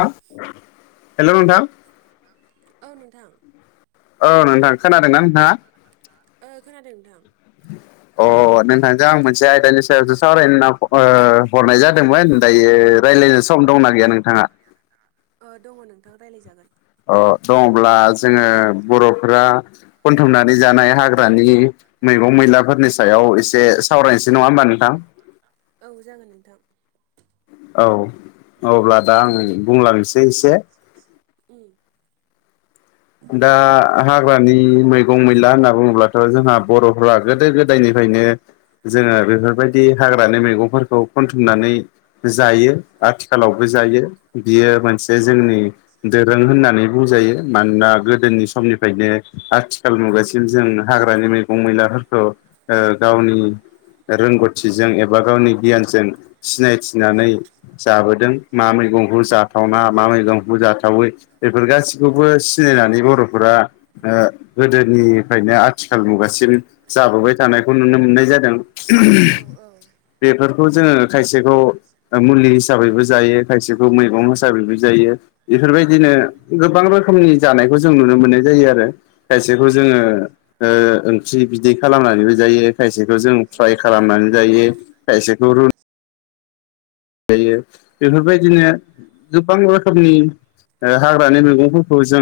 हेल' नोंथां औ नोंथां औ नोंथां खोनादों ना नोंथाङा ओ खोनादों नोंथां अ नोंथां आं मोनसे आयदानि सायावसो सावरायनो होनना ओ हरनाय जादोंमोन दायो रायज्लायनो सम दंना गैया नोंथाङा दङ नोंथाङा रायज्लायजागोन अ दङब्ला जोङो बर'फोरा खनथुमनानै जानाय हाग्रानि मैगं मैलाफोरनि सायाव एसे सावरायनोसै नङा होमबा नोंथां औ जागोन नोंथां औ अब्ला दा आं बुंलांनोसै एसे उम दा हाग्रानि मैगं मैला होनना बुङोब्लाथ' जोंहा बर'फोरा गोदो गोदायनिफ्रायनो जोङो बेफोरबायदि हाग्रानि मैगंफोरखौ खनथुमनानै जायो आथिखालावबो जायो बियो मोनसे औ जोंनि दोरों होननानै बुजायो मानो दा गोदोनि समनिफ्रायनो आथिखाल मुगासिम जों हाग्रानि मैगं मैलाफोरखौ ओ गावनि रोंगौथिजों एबा गावनि गियानजों सिनायथिनानै जाबोदों मा मैगंखौ जाथावना मा मैगंखौ जाथावै बेफोर गासिखौबो सिनायनानै बर'फोरा ओ गोदोनिफ्रायनो आथिखाल मुगासिम जाबोबाय थानायखौ नुनो मोननाय जादों औ बेफोरखौ जोङो खायसेखौ मुलि हिसाबैबो जायो खायसेखौ मैगं हिसाबैबो जायो औ बेफोरबायदिनो औ गोबां रोखोमनि जानायखौ जों नुनो मोननाय जायो आरो खायसेखौ जोङो ओंख्रि बिदै खालामनानैबो जायो खायसेखौ जों उम फ्राय खालामनानै जायो खायसेखौ रुना जायो औ बेफोरबायदिनो गोबां रोखोमनि ओ हाग्रानि मैगंफोरखौ जों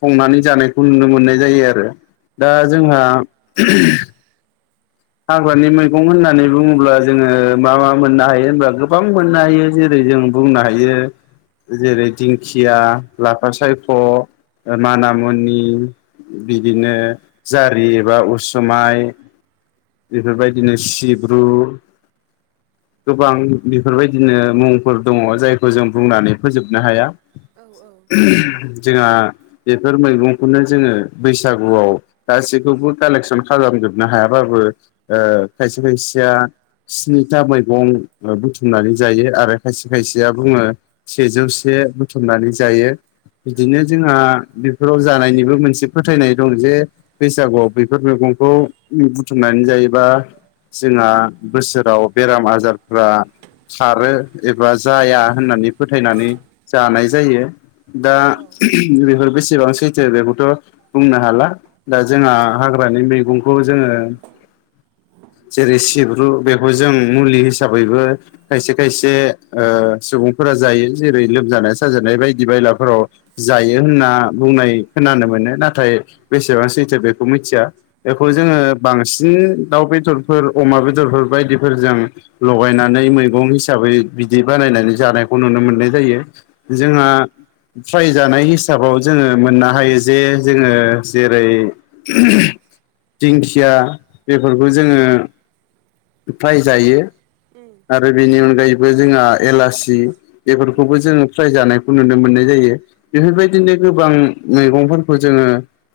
संनानै जानायखौ नुनो मोननाय जायो आरो दा औ औ जोंहा हाग्रानि मैगं होननानै बुङोब्ला जोङो मा मा मोननो हायो होनबब्ला गोबां मोननो हायो जेरै जों बुंनो हायो जेरै दिंखिया लाफा सायख' मानामुनि बिदिनो जारि एबा उसुमाइ बेफोरबायदिनो सिब्रु गोबां बेफोरबायदिनो मुंफोर दङ जायखौ जों बुंनानै फोजोबनो हाया औ जोंहा बेफोर मैगंखौनो जोङो बैसागुआव गासैखौबो कालेक्सन खालामजोबनो हायाबाबो खायसे खायसेया स्निथा मैगं बुथुमनानै जायो आरो खायसे खायसेया बुङो सेजौसे बुथुमनानै जायो बिदिनो ओं जोंहा बेफोराव जानायनिबो मोनसे फोथायनाय दं जे बैसागुआव बेफोर मैगंखौ बुथुम बुंनानै जायोैबा जोंहा बोसोराव बेराम आजारफ्रा खारो एबा जाया होननानै फोथायनानै जानाय जायो दा ओं बेफोर बेसेबां सैथो बेखौथ' बुंनो हाला दा जोंहा हाग्रानि मैगंखौ जोङो जेरै सिब्रु बेखौ जों मुलि हिसाबैबो खायसे खायसे सुबुंफोरा जायो जेरै लोमजानाय साजानाय बायदि बायलाफोराव जायो होनना बुंनाय खोनानो मोनो नाथाय बेसेबां सैथो बेखौ मिथिया बेखौ औ जोङो औ बांसिन दाउ बेदरफोर अमा बेदरफोर बायदिफोरजों लगायनानै मैगं हिसाबै बिदि बानायनानै जानायखौ नुनो मोननाय जायो उम जोंहा ट्राय जानाय हिसाबाव जोङो मोननो हायो जे जोङो जेरै थेंक खुथिया बेफोरखौ जोङो फायजायो उ आरो बेनि अनगायैबो जोंहा एलासि बेफोरखौबो उम जोङो फ्राय जानायखौ नुनो मोननाय जायो उम बेफोरबायदिनो गोबां मैगंफोरखौ जोङो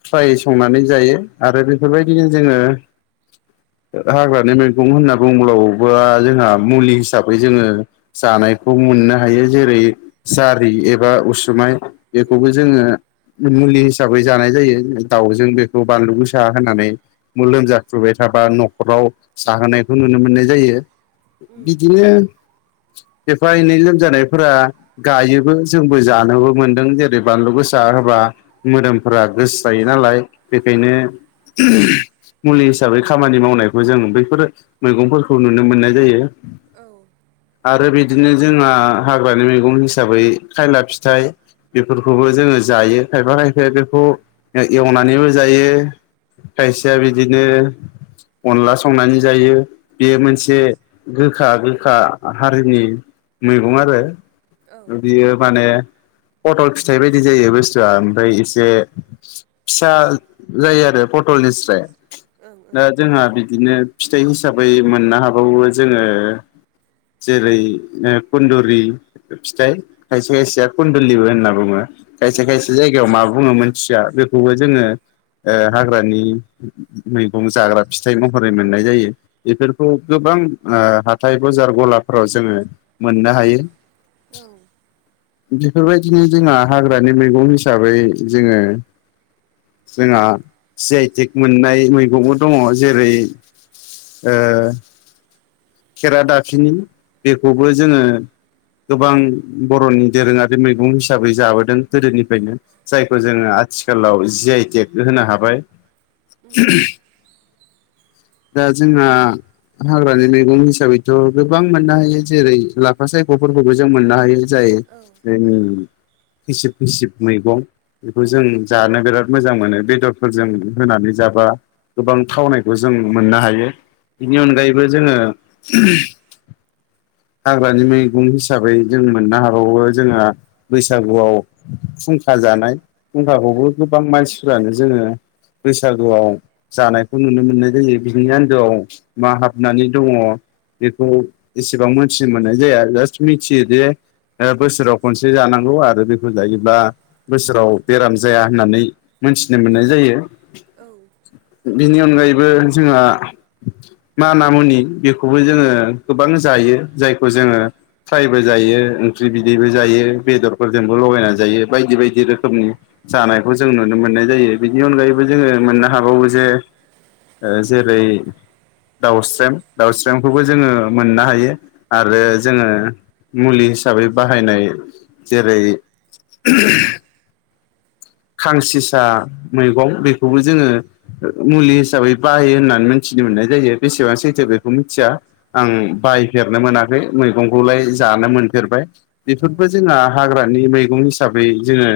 फ्राय संनानै जायो आरो उम बेफोरबायदिनो जोङो हाग्रानि मैगं होनना बुंङोब्ला जोंहा मुलि हिसाबै जोङो जानायखौ मोननो हायो जेरै जारि एबा उसुमाय उम बेखौबो उम जोङो मुलि हिसाबै जानाय जायो दाउजों बेखौ बानलु गोसा होनानै औ लोमजाथुबाय थाबा न'खराव साहोनायखौ नुनो मोननाय जायो उम बिदिनो एफा एनै लोमजानायफोरा गायोबो जोंबो जानोबो मोनदों जेरै बानलु गोसा होबा मोदोमफोरा गोसो जायो नालाय औ बेखायनो मुलि हिसाबै खामानि मावनायखौ जों बैफोर मैगंफोरखौ नुनो मोननाय जायो औ आरो बिदिनो जोंहा हाग्रानि मैगं हिसाबै खायला फिथाइ बेफोरखौबो जोङो जायो खायफा खायफाया बेखौ एवनानैबो जायो खायसेया बिदिनो अनला संनानै जायो बेयो उम मोनसे गोखा गोखा हारिनि मैगं आरो औ ओं बियो माने पथल फिथाइ बायदि जायो बुस्थुआ ओमफ्राय एसे फिसा जायो आरो पटलनिस्राय ओ दा जोंहा बिदिनो फिथाइ हिसाबै मोननो हाबावो जोङो जेरै कन्दुरि फिथाइ खायसे खायसेया कुनन्दुलिबो होनना बुङो औ खायसे औ खायसे जायगायाव मा बुङो मोनथिया बेखौबो जोङो हाग्रानि मैगं जाग्रा फिथाइ महरै मोननाय जायो बेफोरखौ जेनबा हाथथाय बजार गलाफ्राव जोङो मोननो हायो बेफोरबायदिनो जोंहा हाग्रानि मैगं हिसाबै जोङो जोंहा सि आइटिक मोननाय मैगंबो दङ जेरै ओ खेरा दाफिनि बेखौबो जोङो गोबां बर'नि दोरोङारि मैगं हिसाबै जाबोदों गोदोनिफ्रायनो जायखौ उम जोङो आथिखालाव जि आइ टेक होनो हाबाय उम दा जोंना हाग्रानि मैगं हिसाबैथ' गोबां मोननो हायो जेरै लाफा सायग'फोरखौबो जों मोननो हायो जायो औ ओं जों फिसिब फिसिब मैगं बेखौ औ जों उम जानो बिराद मोजां मोनो बेदरफोरजों होनानै जाबा गोबां थावनायखौ जों मोननो हायो बेनि अनगायैबो जोङो हाग्रानि मैगं हिसाबै जों मोननो हाबावो जोंहा बैसागुआव फुंखा जानाय फुंखाखौबो गोबां मानसिफ्रानो जोङो बैसागुआव जानायखौ नुनो मोननाय जायो बिनि आन्दोआव मा हाबनानै दङ बेखौ एसेबां मोनथिनो मोननाय जाया जास्ट मिथियो जे बोसोराव खनसे जानांगौ आरो बेखौ जायोब्ला बोसोराव बेराम जाया होननानै मोनथिनो मोननाय जायो औ बिनि अनगायैबो जोंहा माना मुनि बेखौबो जोङो गोबां जायो जायखौ जोङो फ्रायबो जायो ओंख्रि बिदैबो जायो बेदरफोरजोंबो लगायनानै जायो बायदि बायदि रोखोमनि जानायखौ जों नुनो मोननाय जायो बिनि अनगायैबो जोङो मोननो हाबावो जे जेरै दाउस्रेम दाउस्रेमखौबो जोङो मोननो हायो आरो जोङो मुलि हिसाबै बाहायनाय जेरै [unintelligible] खांसिसा मैगं बेखौबो जोङो मुलि हिसाबै बाहायो होननानै मिथिनो मोननाय जायो बेसेबां सैथो बेखौ मिथिया आं औ बायनोनो मोनाखै फ्राय औ मैगंखौलाय जानो मोनफेरबाय ओं बेफोरबो ओं जोंहा हाग्रानि मैगं हिसाबै जोङो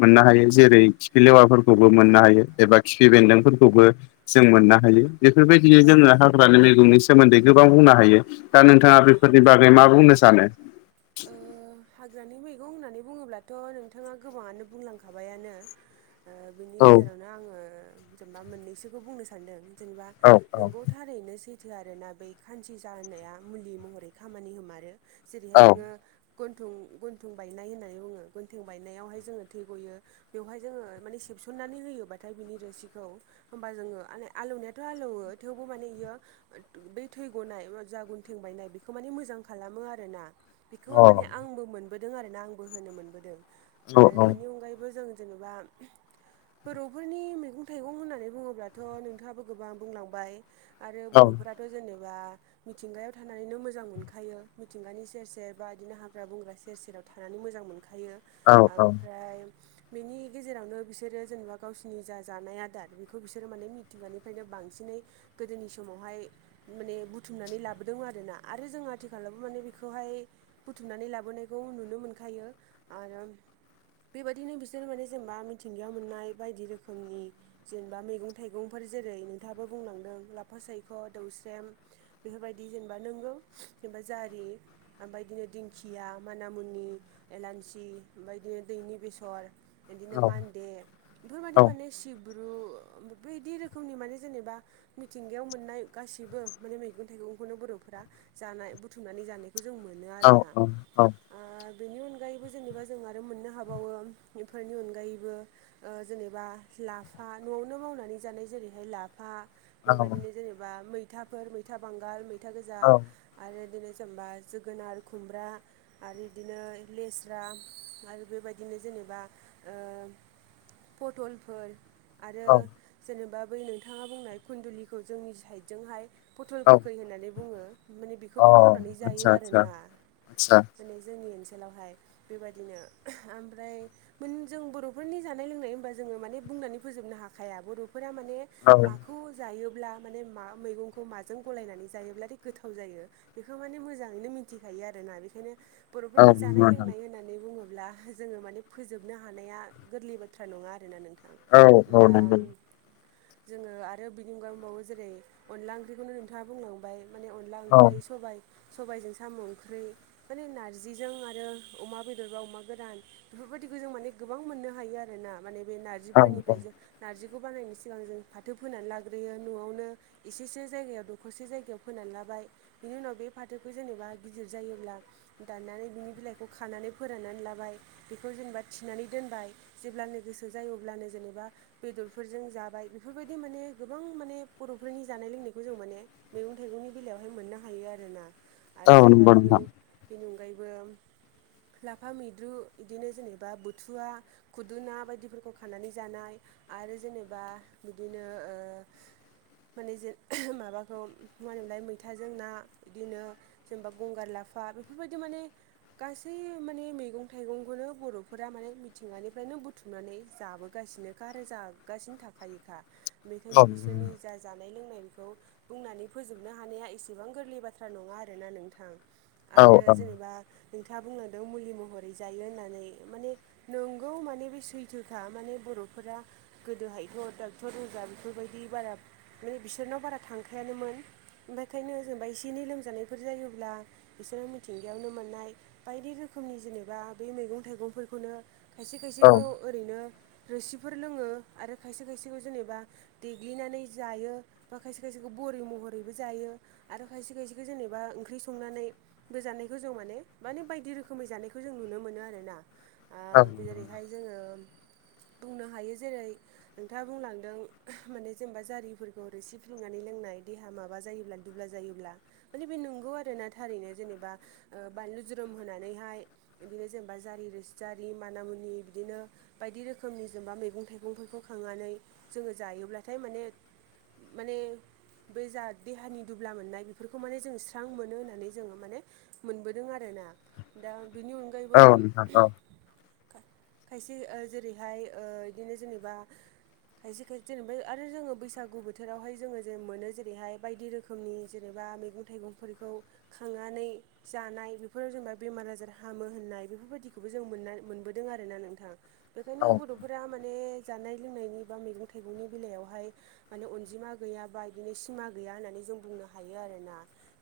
मोननो हायो जेरै खिफिलेवाफोरखौबो मोननो हायो एबा खिफि बेन्दोंफोरखौबो जों मोननो हायो बेफोरबायदिनो ओं जोङो हाग्रानि मैगंनि सोमोन्दै गोबां बुंनो हायो दा नोंथाङा ओं बेफोरनि बागै मा बुंनो सानो ओ हाग्रानि मैगं होननानै बुङोब्लाथ' नोंथाङा गोबाङानो बुंलांखाबायानो ओ बिनि औ गेजेरावनो आङो जेनेबा मोननैसोखौ बुंनो सानदों जेनेबा औ नोंगौ थारैनो सैथो आरोना बै खानसिसा होननाया मुलि महरै खामानि होमारो जेरैहाय औ नोङो गन्थं गन्थं बायनाय होननानै बुङो गन्थं बायनायावहाय जोङो थै गयो बेवहाय जोङो माने सेबसननानै होयोबाथाय बिनि रोसिखौ होमबा जोङो आलौवनायाथ' आलौवो थेवबो माने इयो बै थै गनाय जा गुन थें बायनाय बेखौ माने मोजां खालामो आरोना बेखौहा औ माने आंबो मोनबोदों आरो ना आंबो होनो मोनबोदों आरो बेनि औ अनगायैबो जों जेनेबा [inaudible] बर'फोरनि मैगं थाइगं होननानै बुङोब्लाथ' नोंथाङाबो गोबां बुंलांबाय आरो औ बर'फोराथ' जेनेबा मिथिंगायाव थानानैनो मोजां मोनखायो मिथिंगानि सेर सेर बा बिदिनो हाग्रा बंग्रा सेर सेराव थानानै मोजां मोनखायो औ ओमफ्राय बेनि गेजेरावनो बिसोरो जेनेबा गावसिनि जा जानाय आदार बेखौ बिसोरो माने मिथिंगानिफ्रायनो बांसिनै गोदोनि समावहाय माने बुथुमनानै लाबोदोंमोन आरोना आरो जों आथिखालावबो माने बेखौहाय बुथुमनानै लाबोनायखौ नुनो मोनखायो आरो बेबायदिनो बिसोरो माने जेनेबा मिथिंगायाव मोननाय बायदि रोखोमनि जेनेबा मैगं थाइगंफोर जेरै नोंथाङाबो बुंलांदों लाफा सायख' दौस्रेम बेफोरबायदि जेनेबा नोंगौ जेनेबा जारि ओमफ्राय बिदिनो दिंखिया मानामुनि एलान्सि ओमफ्राय बिदिनो दैनि बेसर बिदिनो मान्दे बेफोरबादि औ माने सिब्रु बैदि रोखोमनि माने जेनेबा मिथिंगायाव मोननाय गासैबो माने मैगं थाइगंखौनो बर'फोरा जानाय बुथुमनानै जानायखौ जों मोनो आरोना ओ बेनि अनगायैबो जेनेबा जों आरो मोननो हाबावो बेफोरनि अनगायैबो ओ जेनेबा लाफा न'आवनो मावनानै जानाय जेरैहाय लाफा बेबायदिनो जेनेबा मैथाफोर मैथा बांगाल मैथा गोजा आरो बिदिनो जेनेबा जोगोनार खुमब्रा आरो बिदिनो लेस्रा आरो बेबायदिनो जेनेबा ओ फटलफोर आरो जेनेबा बै नोंथाङा बुंनाय खुन्दुलिखौ जोंनि साइदजोंहाय फथल गोखै होननानै बुङो माने बेखौबो मावनानै जायो आरोना आतसा दिनै जोंनि ओनसोलावहाय बेबायदिनो ओमफ्राय मोन जों बर'फोरनि जानाय लोंनाय होनबा जोङो माने बुंनानै फोजोबनो हाखाया बर'फोरा माने माखौ जायोब्ला माने मा मैगंखौ माजों गलायनानै जायोब्लाथाय गोथाव जायो। बेखौ माने मोजाङैनो मिथिखायो आरोोना बेखायनो औ बर'फोरनि जानाय नंगौ लोंनाय नोंथां होननानै बुङोब्ला जोङो माने फोजोबनो हानाया गोरलै बाथ्रा नङाना नों दा जोङो आरो बिनि अनगायावै बुंबावो जेरै अनला ओंख्रिखौनो नोंथाङा बुंलांबाय माने अनला ओंख्रि सबाइ सबायाइजों साम' ओंख्रि माने नारजिजों आरो अमा बेदरबा अमा गोदान बेफोरबायदिखौ जों माने गोबां मोननो हायो आरोना माने बे नारजिफोरनिफ्राय जों नारजिखौ बानायनायनि सिगां जों फाथो फोनानै लाग्रोयो न'आवनो एसेसो जायगायाव दखरसे जायगायाव फोननानै लाबाय बिनि उनाव बे फाथोखौ जेनेबा गिदिर जायोब्ला दाननानै बिनि बिलाइखौ खानानै फोराननानै लाबाय बेखौ जेनेबा थिनानै दोनबाय जेब्लानो गोसो जायो अब्लानो जेनेबा बेदरफोरजों जाबाय बेफोरबायदि माने गोबां माने बर'फोरनि जानाय लोंनायखौ जों माने मैगं थाइगंनि बेलायावहाय मोननो हायो आर ना। औ नंगौ जेनेबानि नोंथां बेनि अनगायैबो लाफा मैद्रु बिदिनो जेनेबा बोथुवा खुदु ना बायदिफोरखौ खानानै जानाय आरो जेनेबा बिदिनो ओ माने जे माबाखौ मा होनोमोनलाय मैथाजों ना बिदिनो जेनेबा गंगार लाफा बेफोरबायदि माने गासै माने मैगं थाइगंखौनो बर'फोरा माने मिथिंगानिफ्रायनो बुथुमनानै जाबोगासिनोखा आरो जागासिनो थाखायोखा बेखायनो बिसोरनि जा जानाय लोंनायखौ बुंनानै फोजोबनो हानाया एसेबां गोरलै बाथ्रा नङा आरो आरोना नोंथां आरो जेनेबा नोंथाङा बुंनदों मुलि महरै जायो होननानै माने नोंगौ माने बे सैथोखा माने बर'फोरा गोदोहायथ' डक्टर अजा बेफोरबायदि बारा माने बिसोरनाव बारा थांखायानोमोन। ओखायनो जेनेबा एसे एनै लोमजानायफोर जायोब्ला बिसोरो मिथिंगायावनो मोननाय बायदि रोखोमनि जेनेबा बे मैगं थाइगंफोरखौनो खायसे खायसेखौ ओरैनो रोसिफोर लोङो आरो खायसे खायसेखौ जेनेबा देग्लिनानै जायो बा खायसे खायसेखौ बरि महरैबो जायो आरो खायसे खायसेखौ जेनेबा बा ओंख्रि संनानै बे जानायखौ जों माने माने बायदि रोखोमै जानायखौ जों नुनो मोनो आर ना जेरै बेहाय जोङो बुंनो हायो जेरै नोंथाङा बुंलांदों माने जेनेबा जारिफोरखौ रोसि फ्लुंनानै लोंनाय देहा माबा जायोबब्लानो दुब्ला जायोब्ला माने बे नंगौ आर ना थारैनो जेनेबा बानलु जुरोम होनानैहाय बिदिनो जेनेबा जारि रोसि जारि मान मुनि बिदिनो बायदि रोखोमनि जेनेबा मैगं थाइगंफोरखौ खांनानै जोङो जायोब्लाथाय माने माने बे जा देहानि दुब्ला मोननाय बेफोरखौ मान जों सां मोनो होननानै जो माने मोनबोदों आरोना दा बेनि अनगा [unintelligible] खायसे जेरैहाय बिदिनो जेनेबा खायसे खायसे जेनेबा आरो जोङो बैसागु बोथोरावहाय जोङो जे मोनो जेरैहाय बायदि रोखोमनि जेनेबा बा मैगं - थाइगंफोरखौ खांनानै जानाय बेफोराव जेनेबा बेमार आजार हामो होननाय बेफोरबायदिखौबो जों मोन मोनबोदों आरोना नोंथाङा बेखायनो बर'फोरा माने जानाय लोंनायनि बा मैगं थाइगंनि बेलायावहाय माने अनजिमा गैया बा बिदिनो सिमा गैया होननानै जों बुंनो हा हायो आरोोना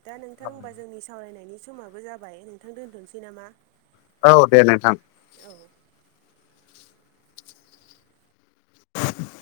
दा नोंथां हबा जोंनि सावरायनायनि समाबो जाबाय नोंथां दोन्थनोसै नामा? औ दे नोंथां। औ [inaudible]